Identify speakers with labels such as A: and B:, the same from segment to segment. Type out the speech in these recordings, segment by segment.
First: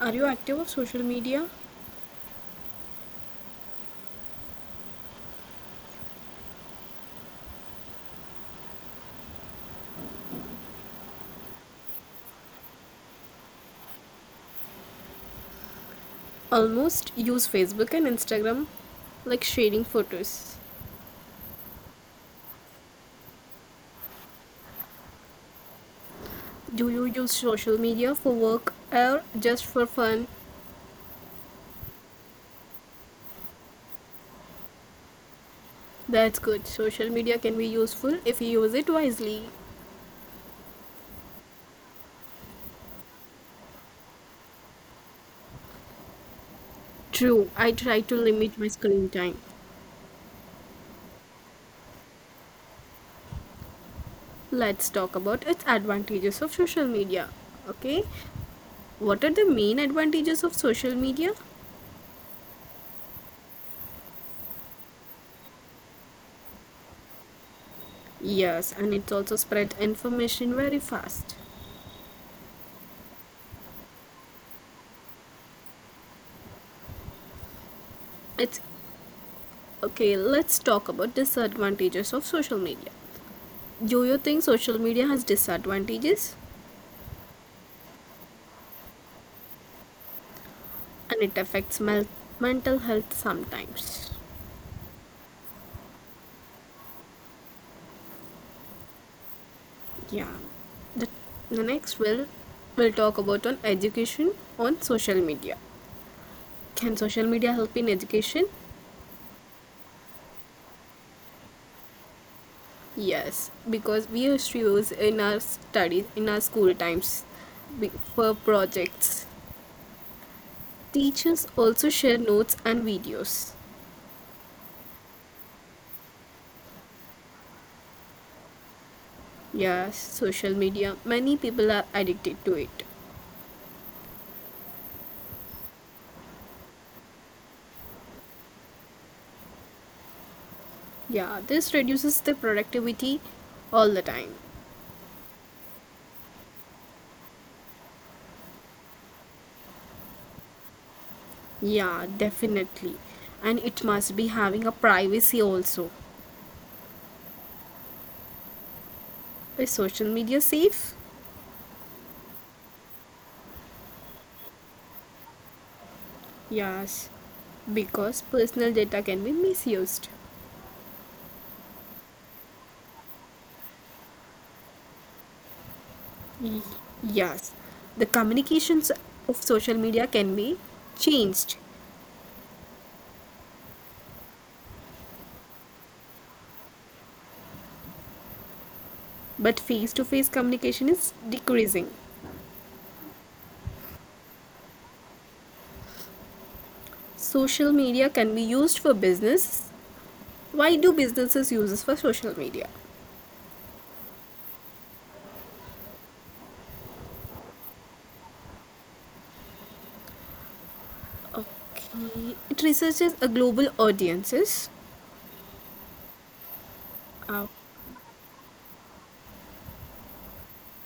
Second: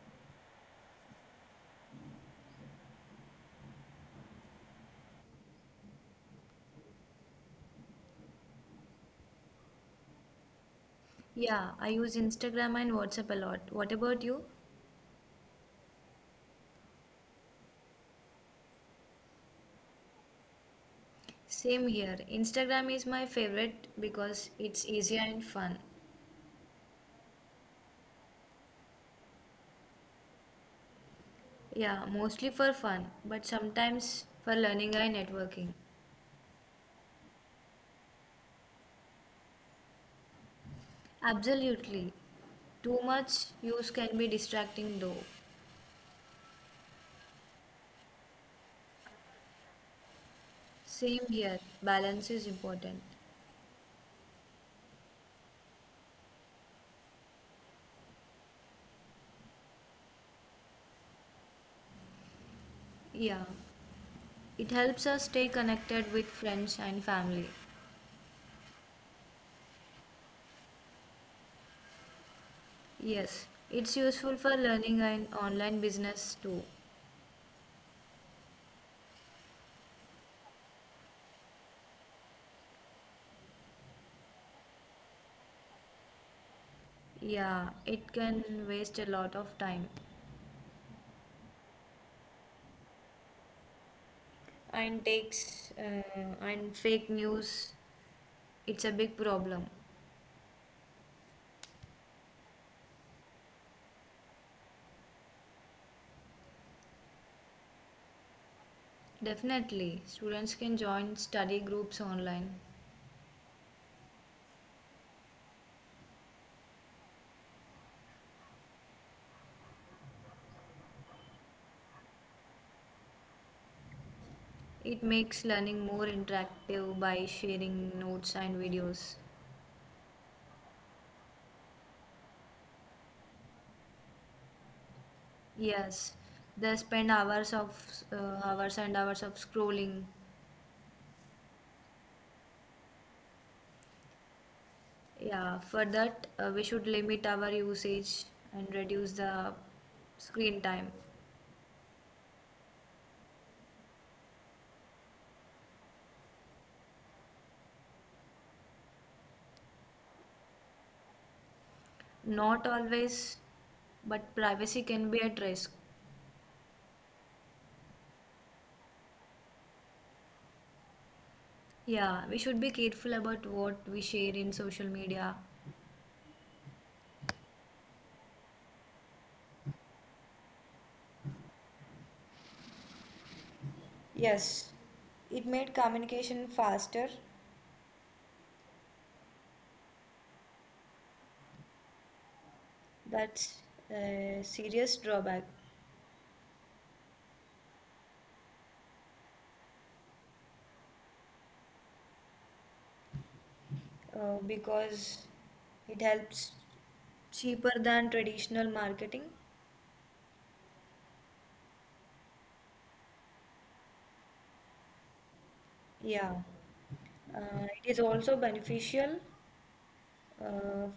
A: Are you active on social media?
B: Yeah, I use Instagram and WhatsApp a lot. What about you?
A: Almost use Facebook and Instagram like sharing photos.
B: Same here. Instagram is my favorite because it's easier and fun.
A: Do you use social media for work or just for fun?
B: Yeah, mostly for fun, but sometimes for learning and networking.
A: That's good. Social media can be useful if you use it wisely.
B: Absolutely. Too much use can be distracting though.
A: True, I try to limit my screen time.
B: Same here. Balance is important.
A: Let's talk about its advantages of social media. Okay, what are the main advantages of social media?
B: Yeah, it helps us stay connected with friends and family.
A: Yes, and it also spread information very fast.
B: Yes, it's useful for learning and online business too.
A: It's okay, let's talk about disadvantages of social media. Do you think social media has disadvantages
B: Yeah, it can waste a lot of time
A: and it affects mental health sometimes?
B: and takes and fake news. It's a big problem.
A: Yeah. The, the next will we'll talk about on education on social media. Can social media help in education?
B: Definitely, students can join study groups online.
A: Yes, because we used to use in our studies in our school times for projects. Teachers also share notes and videos.
B: It makes learning more interactive by sharing notes and videos.
A: Yes, social media. Many people are addicted to it.
B: Yes, they spend hours of hours and hours of scrolling.
A: Yeah, this reduces the productivity all the time.
B: Yeah, for that we should limit our usage and reduce the screen time.
A: Yeah, definitely. And it must be having a privacy also. Is social media safe?
B: Not always, but privacy can be at risk.
A: Yes, because personal data can be misused.
B: Yeah, we should be careful about what we share in social media.
A: Y- Yes, the communications of social media can be changed,
B: Yes, it made communication faster.
A: but face to face communication is decreasing.
B: That's a serious drawback.
A: Social media can be used for business. Why do businesses use this for social media?
B: Because it helps cheaper than traditional marketing.
A: Okay, it researches a global audiences.
B: Yeah, uh,
A: Uh,
B: it is also beneficial. Uh,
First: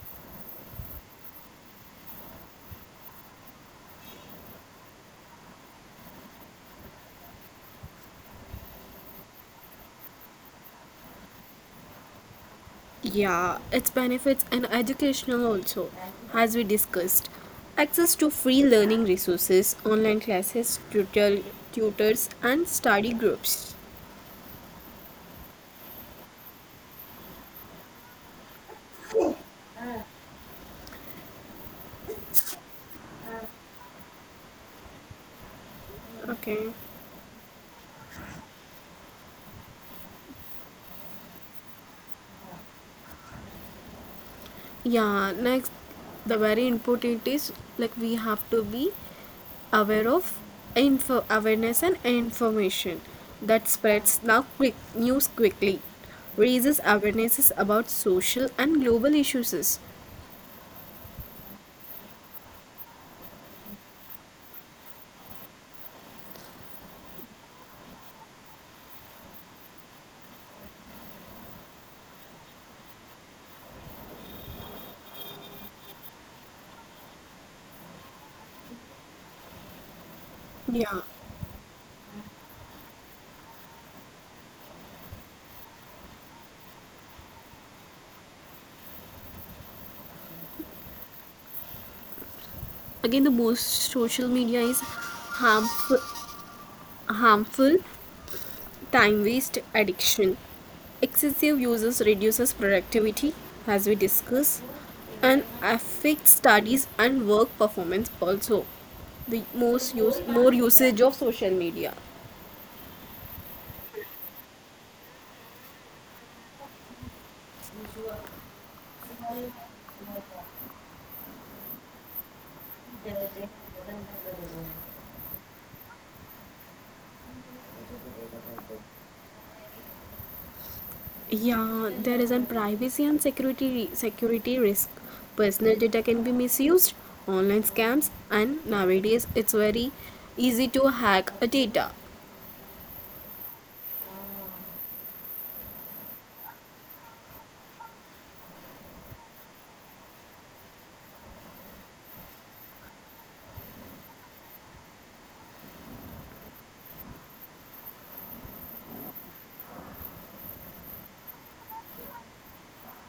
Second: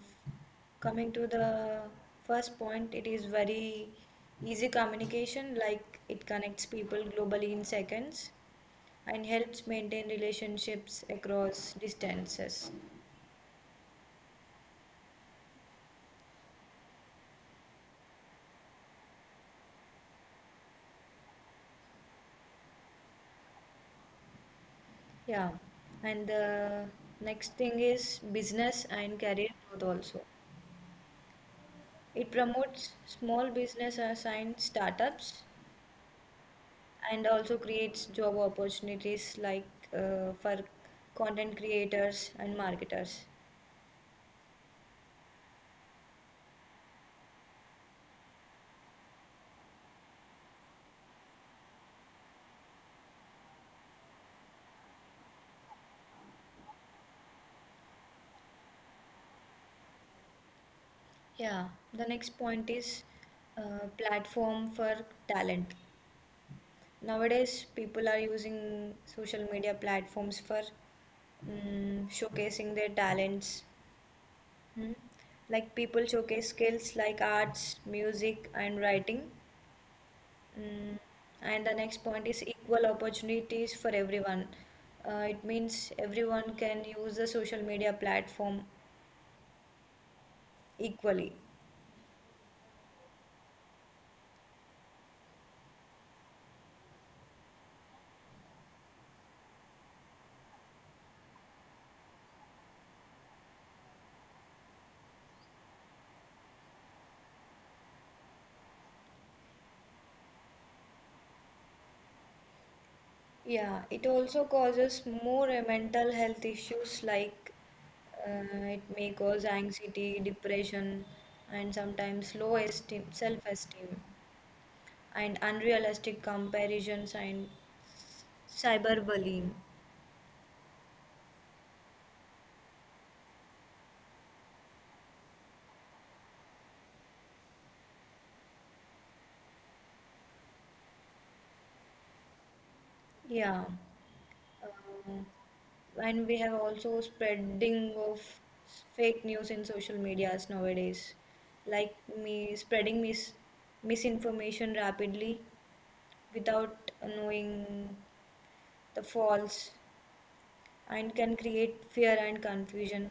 B: Coming to the first point, it is very easy communication, like it connects people globally in seconds, and helps maintain relationships across distances.
A: yeah, its benefits and educational also, as we discussed. Access to free learning resources, online classes, tutors, and study groups.
B: Yeah, and the next thing is business and career growth also. It promotes small business and startups
A: Okay.
B: and also creates job opportunities like, for content creators and marketers.
A: Yeah, next, the very important is like we have to be aware of info awareness and information that spreads now quick news quickly raises awarenesses about social and global issues.
B: Yeah, the next point is platform for talent. Nowadays, people are using social media platforms for showcasing their talents. Hmm. Like people showcase skills like arts, music, and writing. Mm,
A: Yeah,
B: and the next point is equal opportunities for everyone. It means everyone can use the social media platform equally.
A: again, the most social media is harmful, harmful. Time waste addiction. Excessive uses reduces productivity, as we discussed, and affects studies and work performance also. The most use more usage of social media.
B: Yeah, it also causes more mental health issues like, it may cause anxiety, depression, and sometimes low esteem, self-esteem, and unrealistic comparisons and cyberbullying.
A: Yeah, there is a privacy and security risk. Personal data can be misused, online scams, and nowadays it's very easy to hack a data.
B: Yeah, uh, and we have also spreading of fake news in social medias nowadays, like me spreading misinformation rapidly without knowing the false, and can create fear and confusion.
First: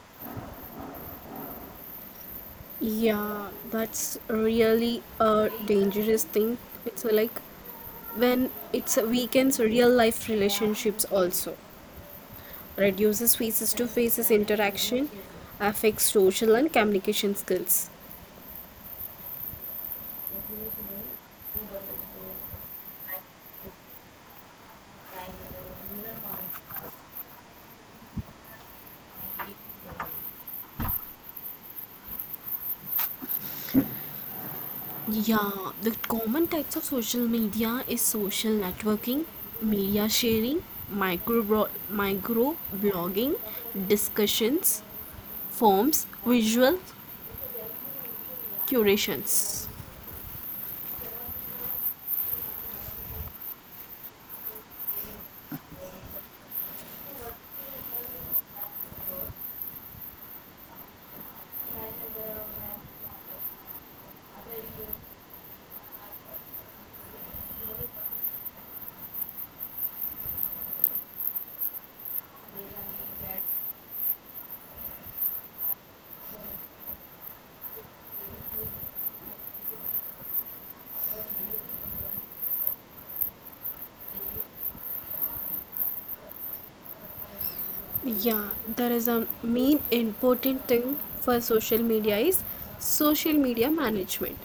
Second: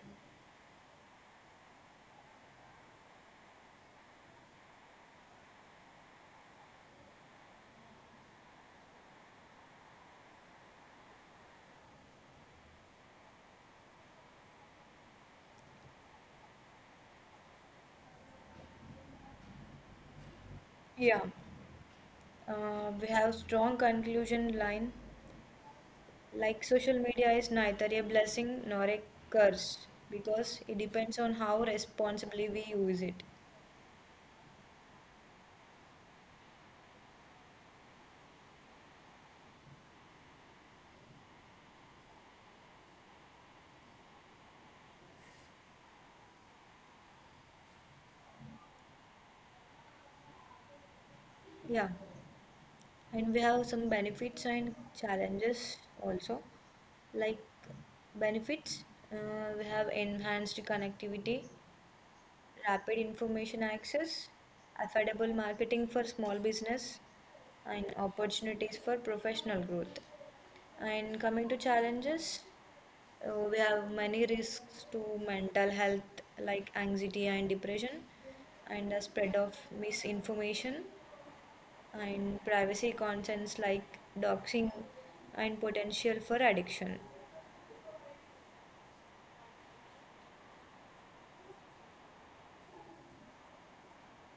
A: Yeah, that's really a dangerous thing. It's like when it's weakens real life relationships, also reduces faces to faces interaction, affects social and communication skills.
B: Yeah, we have strong conclusion line. Like social media is neither a blessing nor a curse, because it depends on how responsibly we use it.
A: Yeah, the common types of social media is social networking, media sharing, micro blogging, discussions, forms, visual curations.
B: Yeah, and we have some benefits and challenges also. Like benefits, we have enhanced connectivity, rapid information access, affordable marketing for small business, and opportunities for professional growth. And coming to challenges, we have many risks to mental health like anxiety and depression, and the spread of misinformation, and privacy concerns like doxing and potential for addiction.
A: Yeah, there is a main important thing for social media is social media management,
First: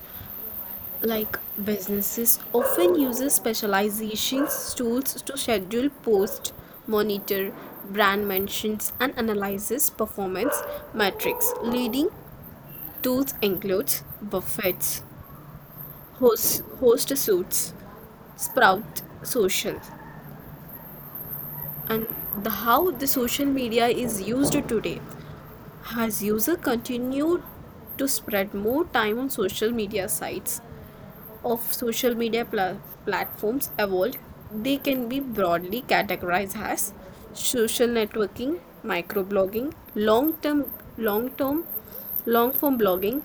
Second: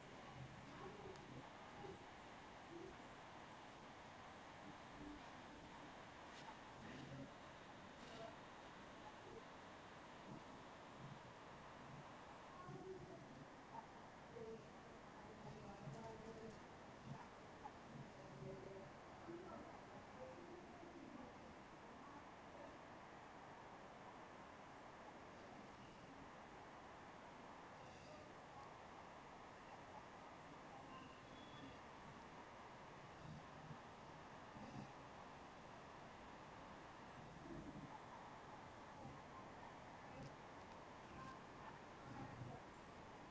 A: like businesses often uses specializations tools to schedule post, monitor brand mentions, and analyzes performance metrics. Leading tools includes buffets, host suits, sprout social, and the how the social media is used today has user continued to spend more time on social media sites of social media platforms evolved, they can be broadly categorized as social networking, microblogging, long-term, long-form blogging,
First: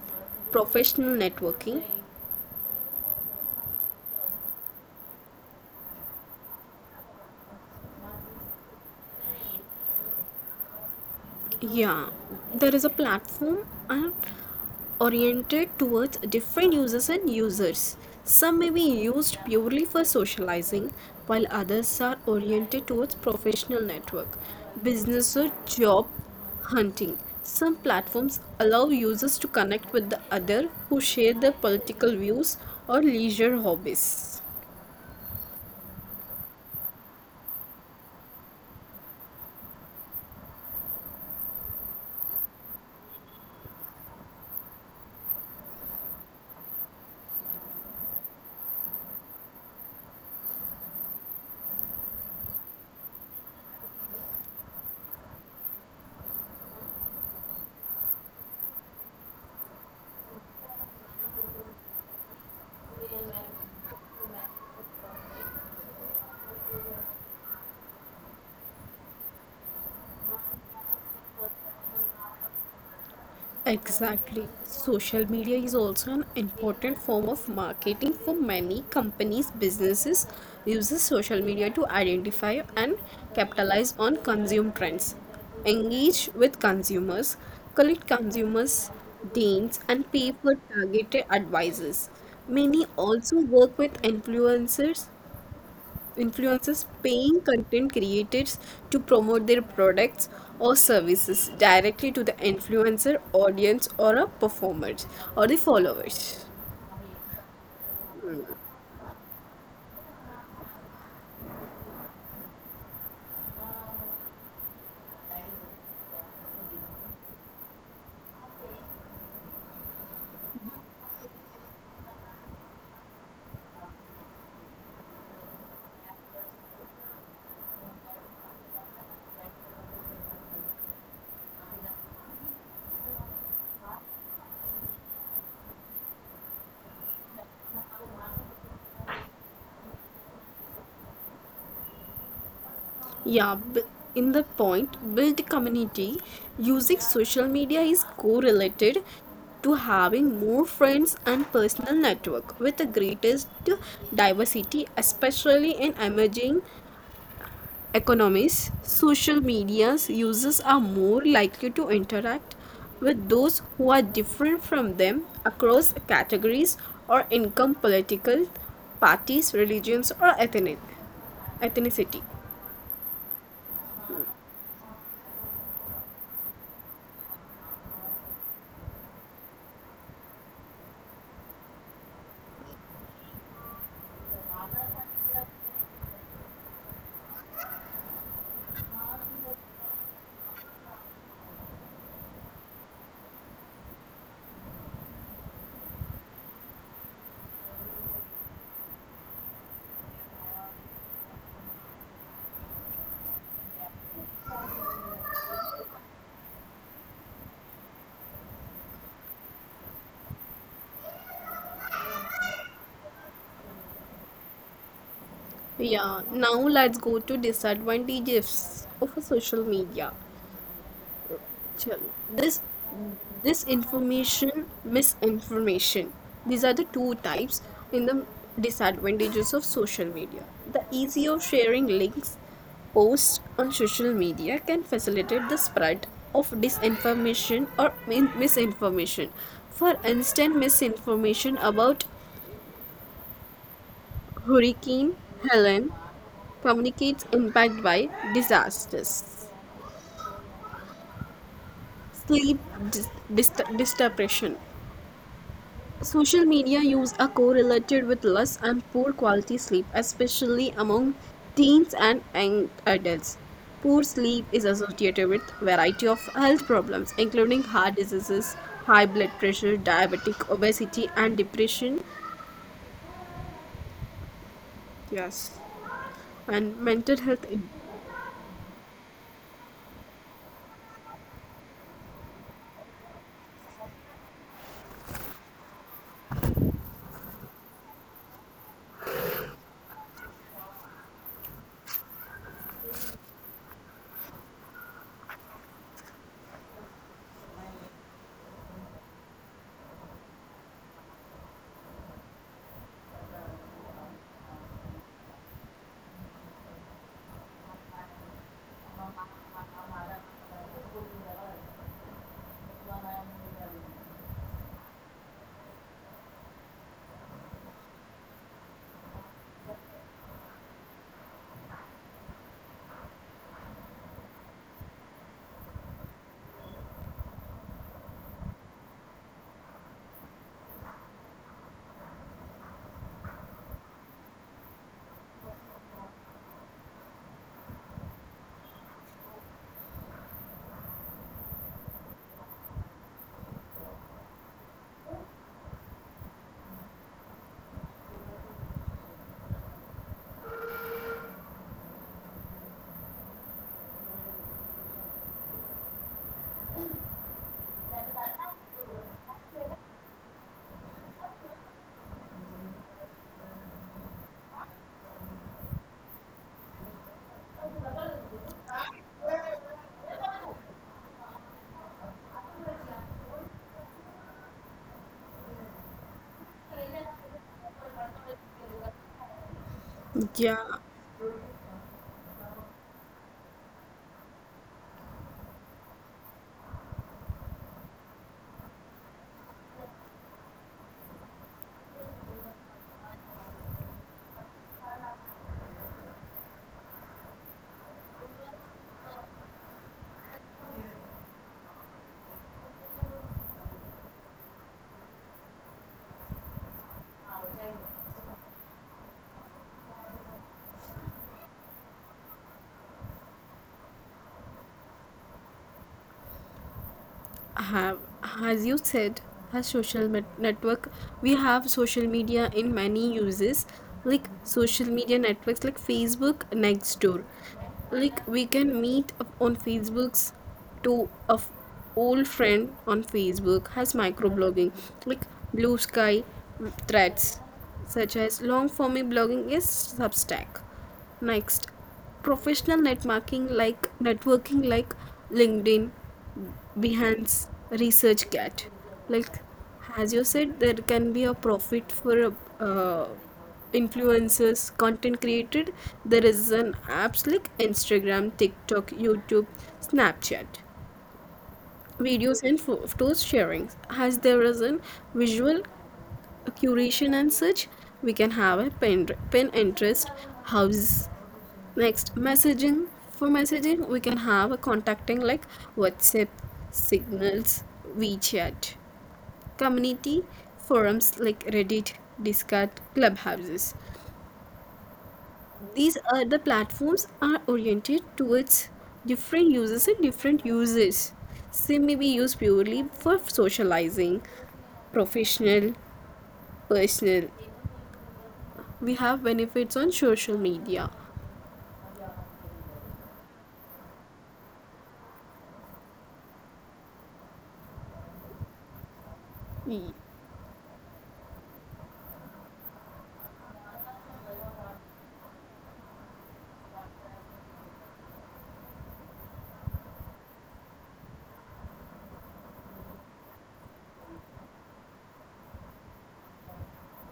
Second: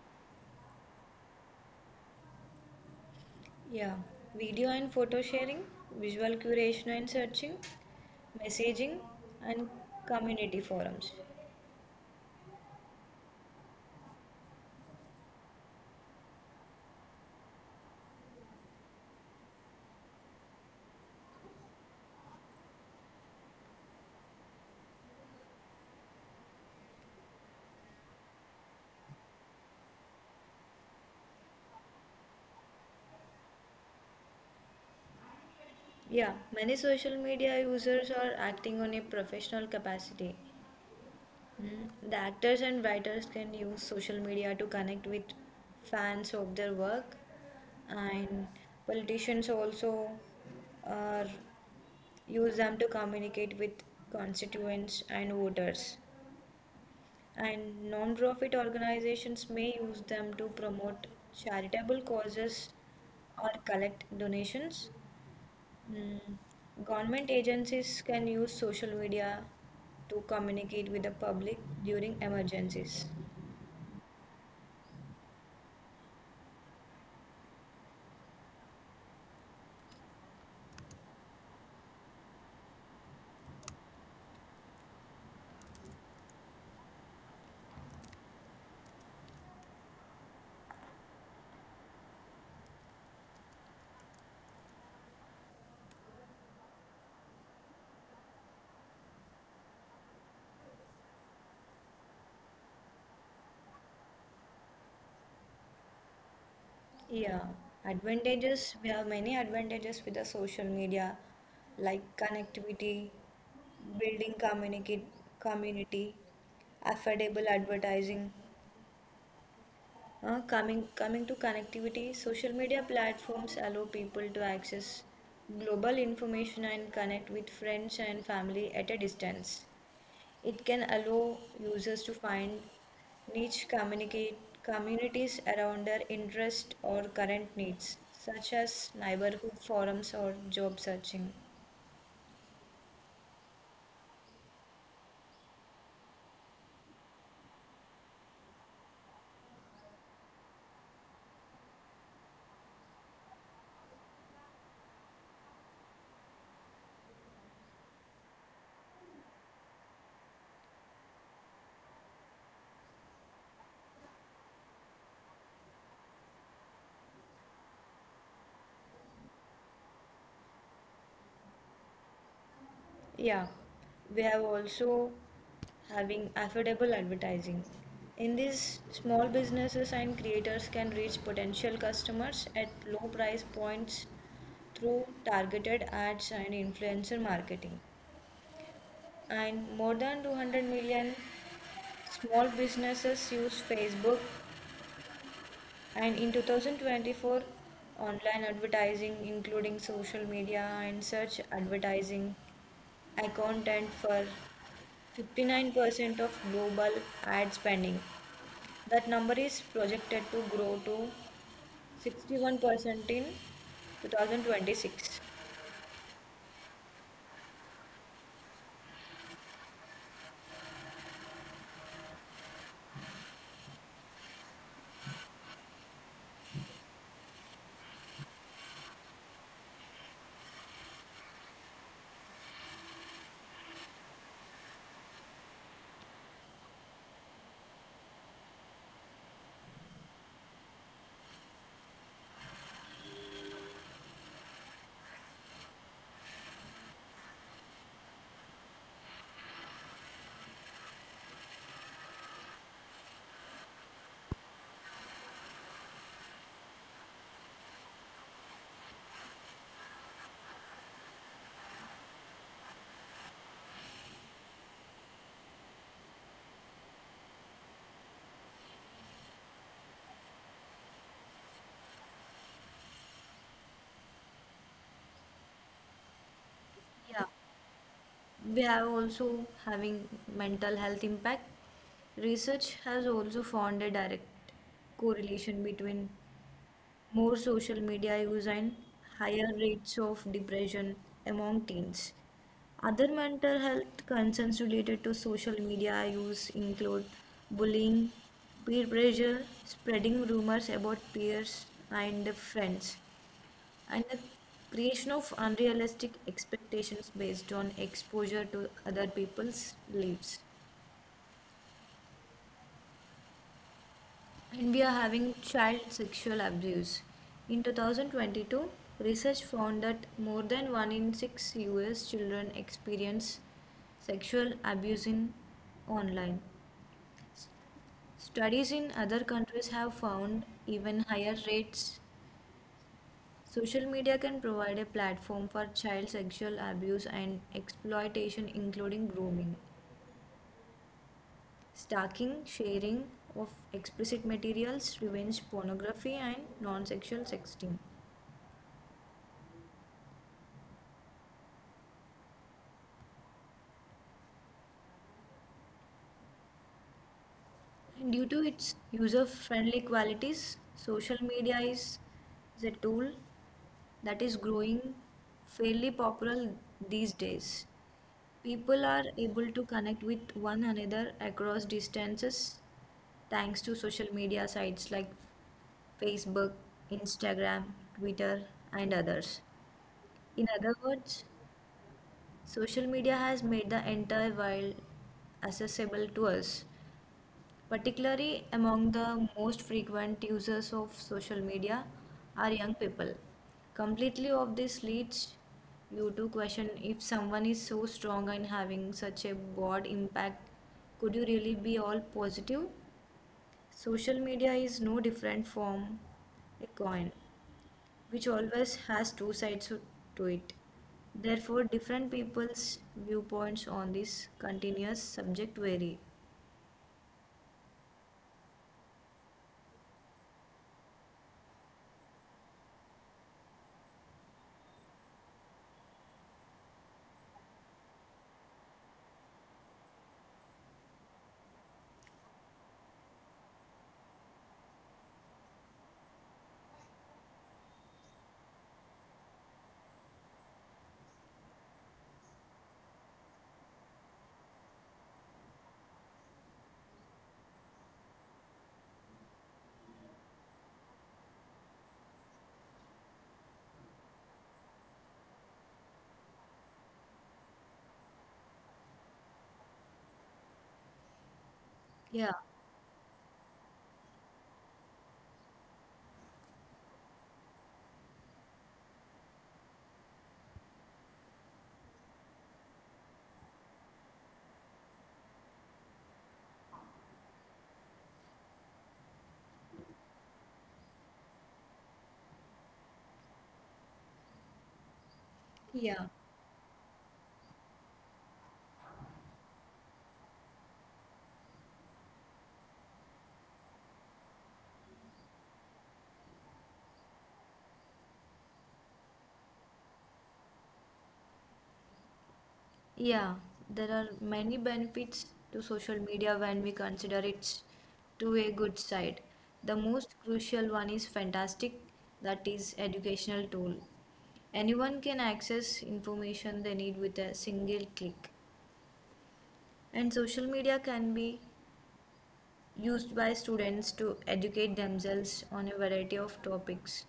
A: professional networking.
B: Yeah, video and photo sharing, visual curation and searching, messaging, and community forums.
A: Yeah, there is a platform and oriented towards different users and users. Some may be used purely for socializing, while others are oriented towards professional network, business or job hunting. Some platforms allow users to connect with the other who share their political views or leisure hobbies.
B: Yeah, many social media users are acting on a professional capacity. Hmm. The actors and writers can use social media to connect with fans of their work, and politicians also uh, use them to communicate with constituents and voters. And non-profit organizations may use them to promote charitable causes or collect donations. Mm. Government agencies can use social media to communicate with the public during emergencies.
A: Exactly. Social media is also an important form of marketing for many companies. Businesses uses social media to identify and capitalize on consumer trends, engage with consumers, collect consumers' demands, and pay for targeted advices. Many also work with influencers. Influencers paying content creators to promote their products or services directly to the influencer audience or a performers or the followers.
B: Yeah, advantages. We have many advantages with the social media, like connectivity, building communicate community, affordable advertising. Coming to connectivity, social media platforms allow people to access global information and connect with friends and family at a distance. It can allow users to find niche communicate communities around their interest or current needs, such as neighborhood forums or job searching.
A: Yeah, b- in the point, build community using social media is correlated to having more friends and personal network with the greatest diversity, especially in emerging economies. Social media's users are more likely to interact with those who are different from them across categories or income, political parties, religions, or ethnicity.
B: Yeah, we have also having affordable advertising. In these small businesses and creators can reach potential customers at low price points through targeted ads and influencer marketing. And more than 200 million small businesses use Facebook. And in 2024, online advertising, including social media and search advertising, accounted for 59% of global ad spending. That number is projected to grow to 61% in 2026.
A: Yeah, now let's go to disadvantages of a social media. Chalo. This this information, misinformation. These are the two types in the disadvantages of social media. The ease of sharing links posts on social media can facilitate the spread of disinformation or misinformation. For instance, misinformation about Hurricane Helen communicates impact by disasters, sleep disturbation. Social media use are correlated with less and poor quality sleep, especially among teens and young adults. Poor sleep is associated with variety of health problems, including heart diseases, high blood pressure, diabetic, obesity, and depression. Yes. And mental health.
B: We have also having mental health impact. Research has also found a direct correlation between more social media use and higher rates of depression among teens. Other mental health concerns related to social media use include bullying, peer pressure, spreading rumors about peers and friends, and the creation of unrealistic expectations based on exposure to other people's lives. And we are having child sexual abuse. In 2022, research found that more than 1 in 6 US children experience sexual abuse in online. Studies in other countries have found even higher rates. Social media can provide a platform for child sexual abuse and exploitation, including grooming, stalking, sharing of explicit materials, revenge pornography, and non sexual sexting. Due to its user-friendly qualities, social media is a tool that is growing fairly popular these days. People are able to connect with one another across distances thanks to social media sites like Facebook, Instagram, Twitter, and others. In
A: Yeah,
B: other words, social media has made the entire world accessible to us. Particularly among the most frequent users of social media are young people. Completely of this leads you to question if someone is so strong in having such a broad impact, could you really be all positive? Social media is no different from a coin, which always has two sides to it. Therefore, different people's viewpoints on this continuous subject vary.
A: have, as you said, has network, we have social media in many uses, like social media networks like Facebook, Nextdoor. Like we can meet up on Facebook's to old friend on Facebook, has microblogging like blue sky threads, such as long forming blogging is Substack. Next, professional networking like LinkedIn, Behance, ResearchGate. Like as you said, there can be a profit for uh, influencers, content created. There is an apps like Instagram, TikTok, YouTube, Snapchat,
B: Yeah,
A: videos and photos sharing, has there is a visual curation, and such we can have a pen interest house. Next messaging, for messaging we can have a contacting like WhatsApp, signals, WeChat, community forums like Reddit, Discord, clubhouses. These
B: yeah.
A: are the platforms are oriented towards different users and different uses. Sim may be used purely for socializing, professional, personal. We have benefits on social media.
B: Yeah, there are many benefits to social media when we consider its two-way good side. The most crucial one is fantastic, that is educational tool. Anyone can access information they need with a single click. And social media can be used by students to educate themselves on a variety of topics.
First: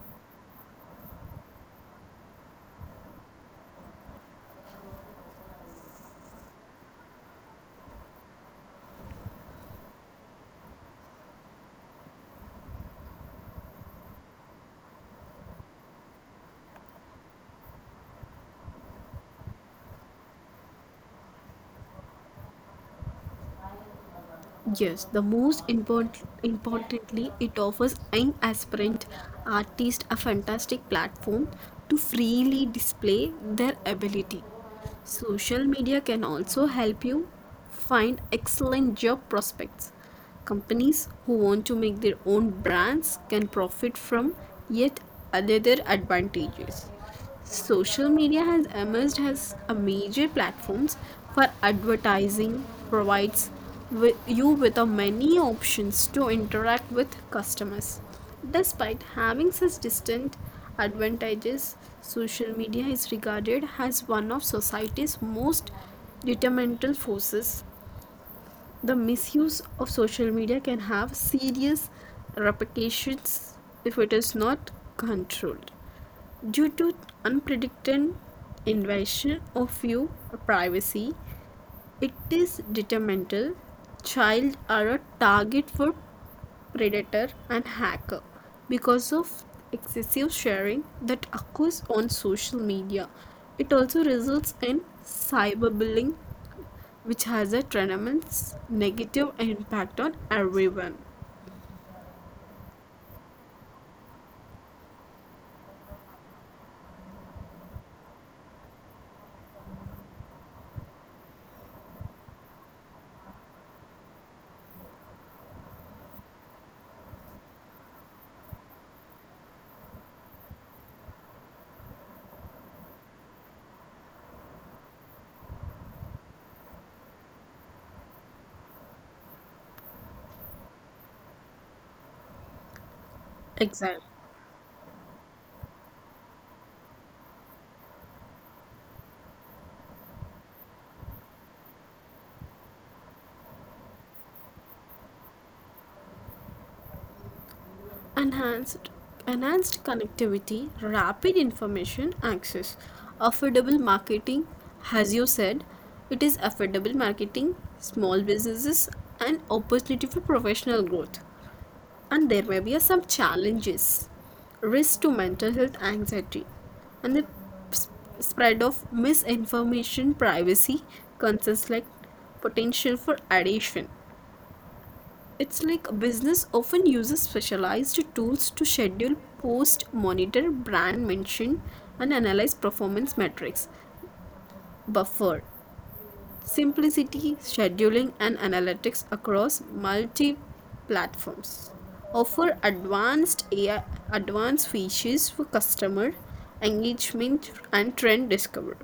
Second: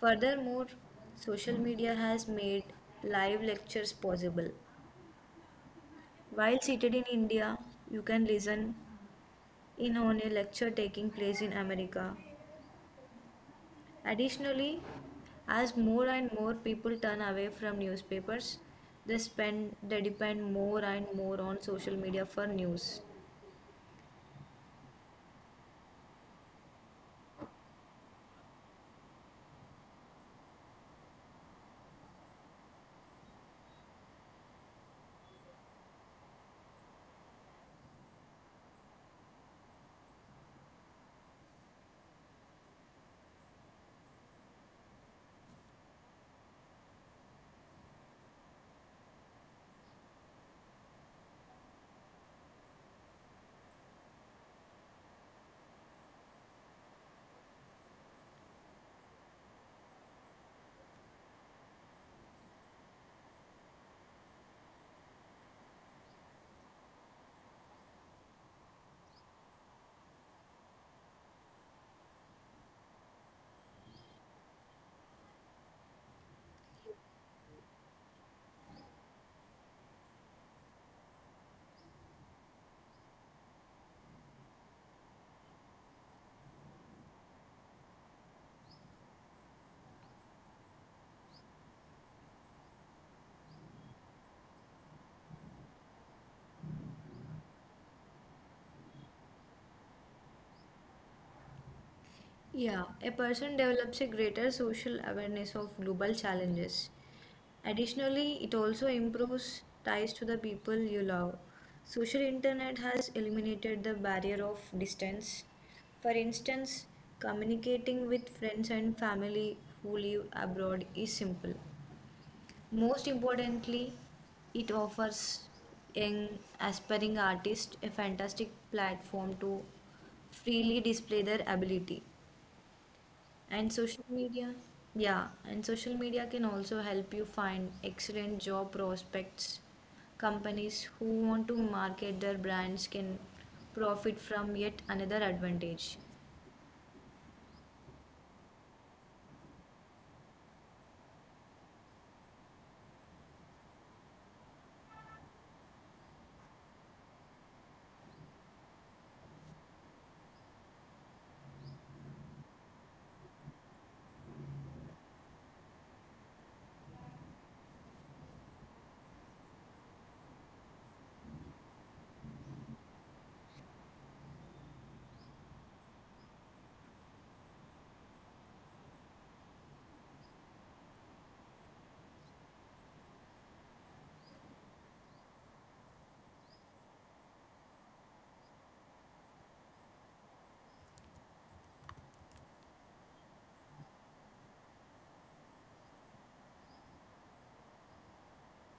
B: Furthermore, social media has made live lectures possible. While seated in India, you can listen in on a lecture taking place in America. Additionally, as more and more people turn away from newspapers, they depend more and more on social media for news.
A: Yes, the most importantly, it offers young aspirant artists a fantastic platform to freely display their ability. Social media can also help you find excellent job prospects. Companies who want to make their own brands can profit from yet another advantages. Social media has emerged as a major platforms for advertising, provides with you with a many options to interact with customers. Despite having such distinct advantages, social media is regarded as one of society's most detrimental forces. The misuse of social media can have serious repercussions if it is not controlled. Due to unpredicted invasion of your privacy, it is detrimental. Child are a target for predator and hacker because of excessive sharing that occurs on social media. It also results in cyberbullying, which has a tremendous negative impact on everyone.
B: Yeah, a person develops a greater social awareness of global challenges. Additionally, it also improves ties to the people you love. Social internet has eliminated the barrier of distance. For instance, communicating with friends and family who live abroad is simple. Most importantly, it offers young aspiring artists a fantastic platform to freely display their ability. And social
A: Exactly.
B: media, yeah, and social media can also help you find excellent job prospects. Companies who want to market their brands can profit from yet another advantage.
A: Enhanced, enhanced connectivity, rapid information access, affordable marketing, as you said, it is affordable marketing, small businesses, and opportunity for professional growth. And there may be some challenges, risk to mental health anxiety, and the spread of misinformation, privacy concerns like potential for addiction. It's like a business often uses specialized tools to schedule post, monitor brand mention, and analyze performance metrics. Buffer simplicity, scheduling, and analytics across multi platforms. Offer advanced AI, advanced features for customer engagement and trend discovery.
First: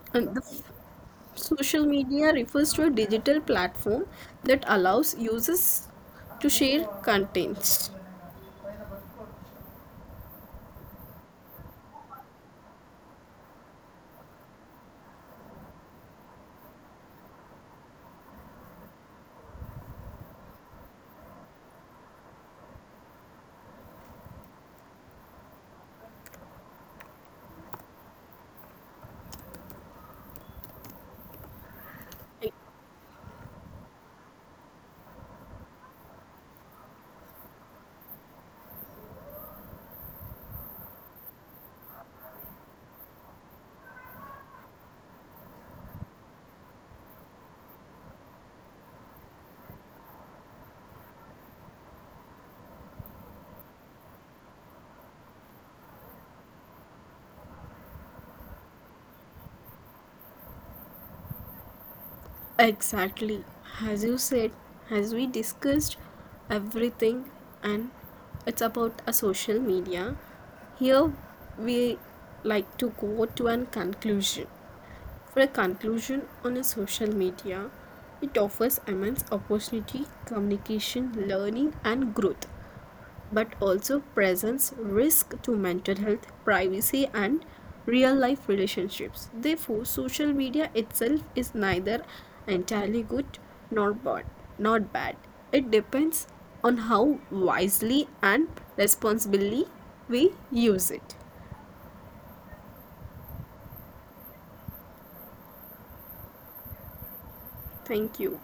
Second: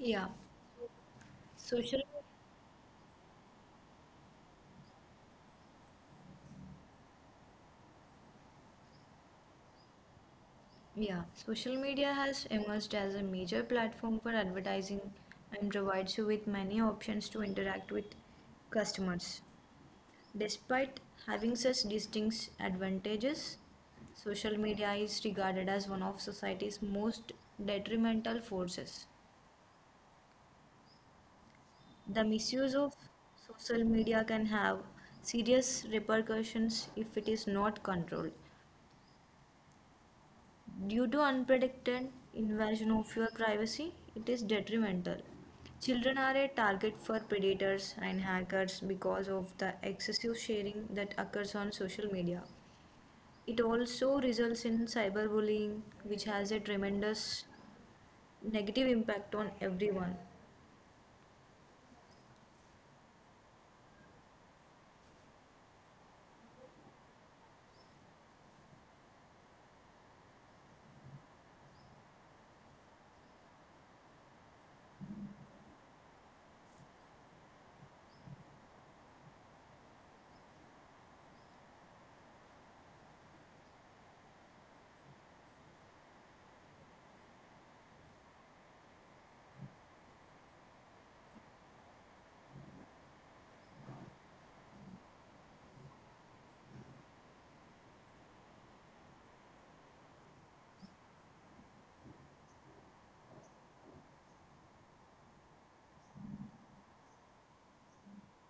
B: Yeah,
A: And the social
B: social
A: media refers to a digital platform that allows users to share contents.
B: yeah, social media has emerged as a major platform for advertising and provides you with many options to interact with customers. Despite having such distinct advantages, social media is regarded as one of society's most detrimental forces. The misuse of social media can have serious repercussions if it is not controlled. Due to unprotected invasion of your privacy, it is detrimental. Children are a target for predators and hackers because of the excessive sharing that occurs on social media. It also results in cyberbullying, which has a tremendous negative impact on everyone.
A: Exactly. As you said, as we discussed everything, and it's about a social media. Here we like to go to an conclusion. For a conclusion on a social media, it offers immense opportunity, communication, learning, and growth, but also presents risk to mental health, privacy, and real life relationships. Therefore, social media itself is neither entirely good nor bad. Not bad. It depends on how wisely and responsibly we use it. Thank you.